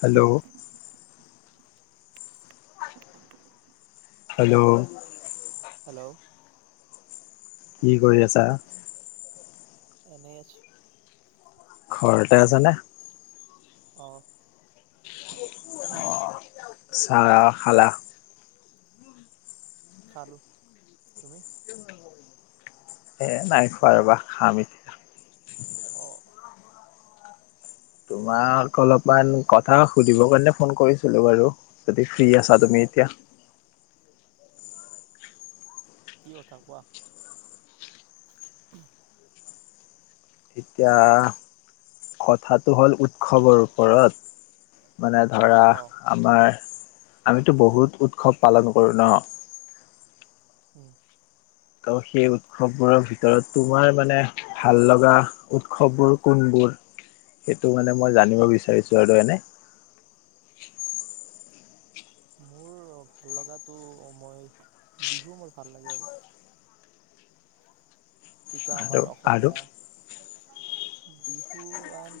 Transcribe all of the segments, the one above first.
Hello? Hello, hello? কি কৰি আছা? এনেই আছো। ঘৰতে আছানে? অ চাহ খালা? খালো। এ', নাই খোৱা ৰ'বা, খাম এতিয়া। অঁ [inaudible] তোমাক অলপমান কথা সুধিব কাৰণে ফোন কৰিছিলো বাৰু যদি ফ্ৰী আছা তুমি এতিয়া? কি কথা কোৱা? এতিয়া কথাটো হ'ল, উৎসৱৰ ওপৰত। মানে ধৰা অঁ আমাৰ আমিতো বহুত উৎসৱ পালন কৰোঁ ন! [inaudible] ত', সেই উৎসৱবোৰৰ ভিতৰত তোমাৰ মানে ভাল লগা উৎসৱবোৰ কোনবোৰ? সেইটো মানে মই জানিব বিচাৰিছোঁ আৰু এনে মোৰ ভাল লগাটো মই বিহু মোৰ ভাল লাগে। আৰু যিটো আৰু আমাৰ আৰু অসমীয়া বিহু আন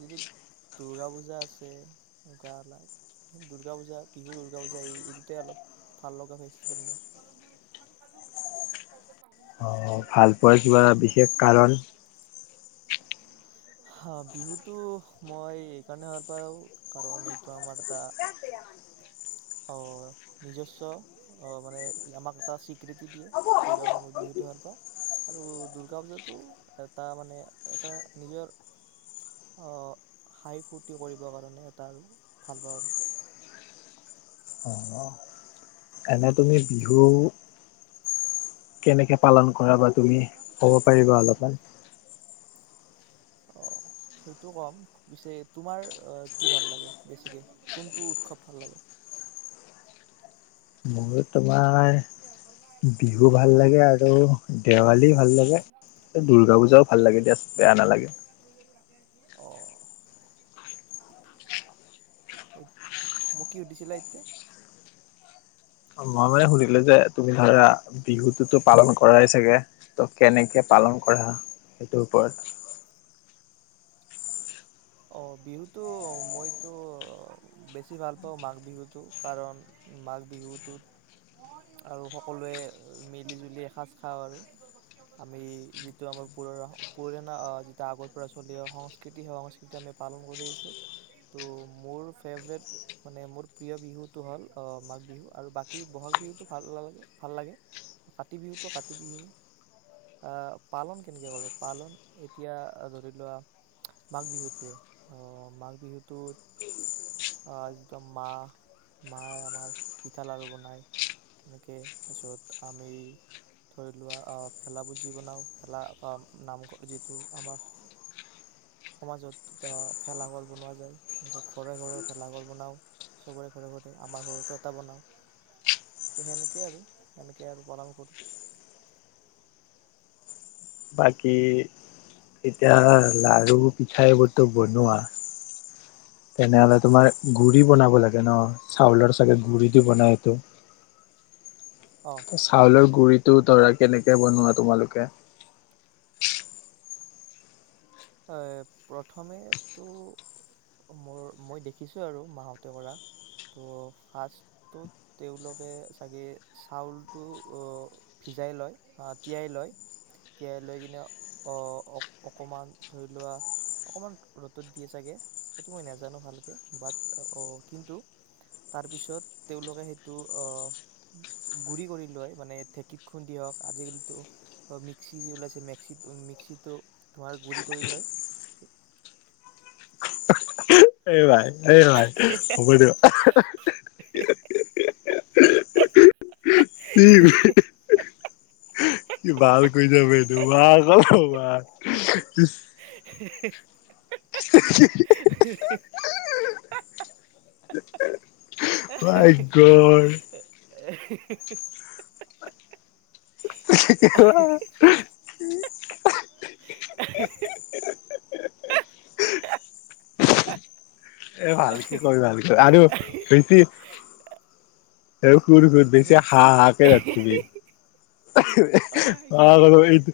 যিটো দুৰ্গা পূজা আছেই। দুূৰ্গা পূজা, বিহু, দুৰ্গা পূজা এই দুটাই অলপ ভাল লগা ফেষ্টিভেল মোৰ। অহ ', ভাল পোৱাৰ কিবা বিশেষ কাৰণ? হহ ', বিহুতো মই এই কাৰণে ভাল পাওঁ, কাৰণ এইটো আমাৰ এটা অহ ', নিজস্ব অহ ', মানে আমাক এটা স্বীকৃতি দিয়ে সেইকাৰণে মই বিহুটো ভাল পাওঁ। আৰু দুূৰ্গা পূজাটো এটা মানে এটা নিজৰ হাঁহি ফূৰ্তি কৰিবৰ কাৰণে এটা আৰু ভাল পাওঁ। আৰু অ', এনে তুমি বিহু কেনেকে পালন কৰা বা তুমি ক'ব পাৰিবা অলপমান? অ', সেইটো ক'ম। পিছে তোমাৰ কি ভাল লাগে বেছিকে কোনটো উৎসৱ ভাল লাগে? [unintelligible] আমাৰ বিহু ভাল লাগে আৰু সেবা দেৱালী দি ভাল লাগে দুৰ্গা পূজা। ভাল লাগে দিয়া। বেয়া নালাগে। অ মোক কি সুধিছিলা এতিয়া মা মানে শুধিলে যে তুমি ধৰা বিহুতটোতো পালন কৰাই চাগে ত কেনেকে পালন কৰা সেইটোৰ ওপৰত অ বিহুতো মইতো বেছি ভাল পাওঁ মাঘ বিহুতটো কাৰণ মাঘ বিহুটোত আৰু সকলোৱে মিলি জুলি এসাজ খাওঁ আৰু আমি যিটো আমাৰ পুৰ পুৰণা যিটো আগৰ পৰা চলি অ সংস্কৃতি সেই সংস্কৃতি। ইতা আমি পালন কৰিছোঁ ত' মোৰ ফেভৰেট মানে মোৰ প্ৰিয় বিহুটো হ'ল মাঘ বিহু আৰু বাকী বহাগ বিহুতটো ভাল নালাগে ভাল লাগে কাতি বিহুতটো কাতি বিহু পালন কেনেকৈ কৰোঁ পালন এতিয়া ধৰি লোৱা মাঘ বিহু। মাঘ বিহুটোত যিটো মা মায়ে আমাৰ পিঠা লাড়ু বনায় সেনেকে পিছত আমি ধৰি লোৱা ভেলাপূজি বনাওঁ ভেলা নামঘৰ যিটো আমাৰ সমাজত ভেলাঘৰ বনোৱা যায় ঘৰে ঘৰে ভেলাঘৰ বনাওঁ চবৰে ঘৰে ঘৰে আমাৰ ঘৰতো এটা বনাওঁ ত' সেনেকেই আৰু সেনেকেই আৰু পালন কৰোঁ। বাকী এতিয়া লাড়ু পিঠাইবোৰতো বনোৱা। তেনেহ'লে তোমাৰ গুড়ি বনাব লাগে ন চাউলৰ চাগে গুড়িটো বনাই এইটো। অ চাউলৰ গুৰিত টো তৰাই কেনেকে বনোৱা তোমালোকে প্ৰথমে মোৰ মই দেখিছোঁ আৰু মাহতে কৰা ত' ফাৰ্ষ্টত তেওঁলোকে চাগে চাউলটো ভিজাই লয় তিয়াই লয় তিয়াই লৈ কিনে অকণমান ধৰি লোৱা অকণমান ৰ'দত দিয়ে চাগে সেইটো মই নাজানো ভালকৈ বাট কিন্তু তাৰপিছত তেওঁলোকে সেইটো গুড়ি কৰি লৈ মানে ঢেঁকীত খুন্দি হওক আজিকালিতো মিক্সি যি ওলাইছে মিক্সিত মিক্সিটো ধোঁৱাৰ গুড়ি কৰি লয় সেই ভাই এই ভাই হ'ব দিয়ক হে সি এই কি ভাল কৰি যাব এইটো [unintelligible] হে হে হে হে সি হি ৰাজ্যৰ [inaudible] এ ভালকে ক ভালকে আৰু বেছি কুৰ খুৰ বেছি মেক্সি হাঁহ হাকে ৰাখিবি ভাই [unintelligible] অ কি কি বাব এইটো।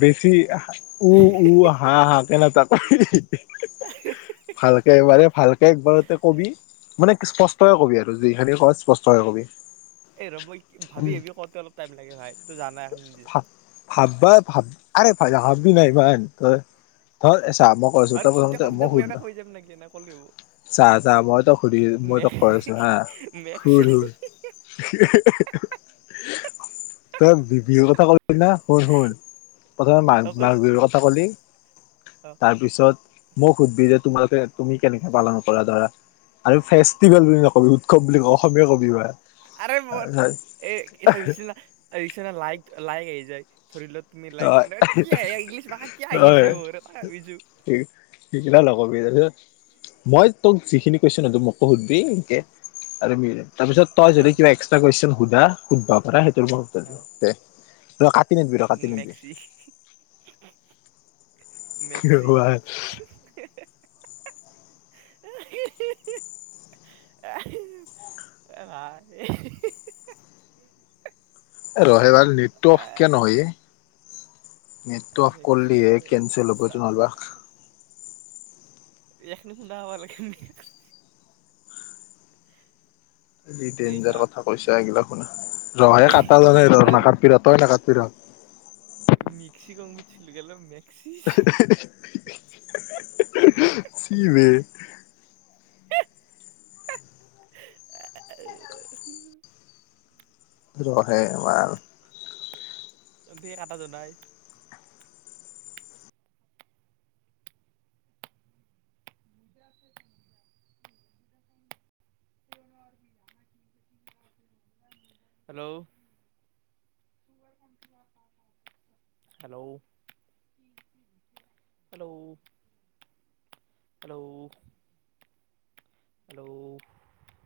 বেছি উ উ হা হা কে নাথাকবি ভালকেবাৰে ভালকে একবাৰতে কবি মানে স্পষ্টকে কবি আৰু যিখিনি ক স্পষ্টকে কবি। এই ৰ মই ভাবি আহিবি কওঁতে অলপ। টাইম লাকে ভাই তোৰ জানাই এ নিজে। ভাব্জ ভাব আৰে ভা ভাবি নাই ইমান তই ধৰ চাহ মই কৰিছো আৰু তই কিতা প্ৰথমতে শব্দ মই এটা কৈ যাম নেকি এনে ক'লে হ'ব সুধ চাহ চাহ মই তোক সুধ মই মে তোক কৰিছো মেক্সি হুৰ হুৰ। তই বি বিহুৰ কথা ক'লি না শুন শুন প্ৰথমে মা অ মাঘ কচোন বিহুৰ কথা ক'ল অ তাৰপিছত মোক সুধবি যে তোমালোকে তুমি কেনেকে পালন কৰা ধৰা আৰু ফেষ্টিভেল বুলি নকবি উৎসৱ বুলি ক অসমীয়া কবি বা আৰে মোৰ এ', কি চাইচিলনা, আহিছেনে লাইক', - লাইক', আহি যায়। ধৰি লোৱা, তুমি লাইক এনেকা কি আহে এই ইংলিশ মাখা কিয়া আহি আছে মোৰ, তাকে ভাবি আছোঁ। সেইগিলা লগাবি, তাৰপিছত মই তোক যিখিনি কৈছোঁ ন ', ত', মোকো সোধবি সেনকে আৰু মিলে, তাৰপিছত তই হ'ব দে যদি হ'ব দে কিবা এক্সট্ৰা -কুৱেশ্যন সুধা, সুধবা পাৰা, [unintelligible] ৰ', কাটি নেদ উম', মেক্সি, মেক্সি, ৰহে [unintelligible] ৰহে' ৰ', নেটটো অফ কীয়া নহয়ে? নেটতো অফ মেক্সি কৰিলিহে বোলে কেনচেল হ'ব চাল নহলবা। এখনি খুনা পাবা লাগে নে [unintelligible] দে ডেঞ্জাৰ কাত কথা কৈছা এইগিলাক শুনা, ৰহাই কাটা জানাই ৰ অ নাগাতবি তই নাগাতবি ৰ। চিল গেল মে আহ -আহ -আহ চিমে অহ [unintelligible] উ ৰহে মাৰ আটা জাই হেল্ল' হেল্ল' [unintelligible] হেল্ল' [unintelligible] হেল্ল' [unintelligible] [unintelligible]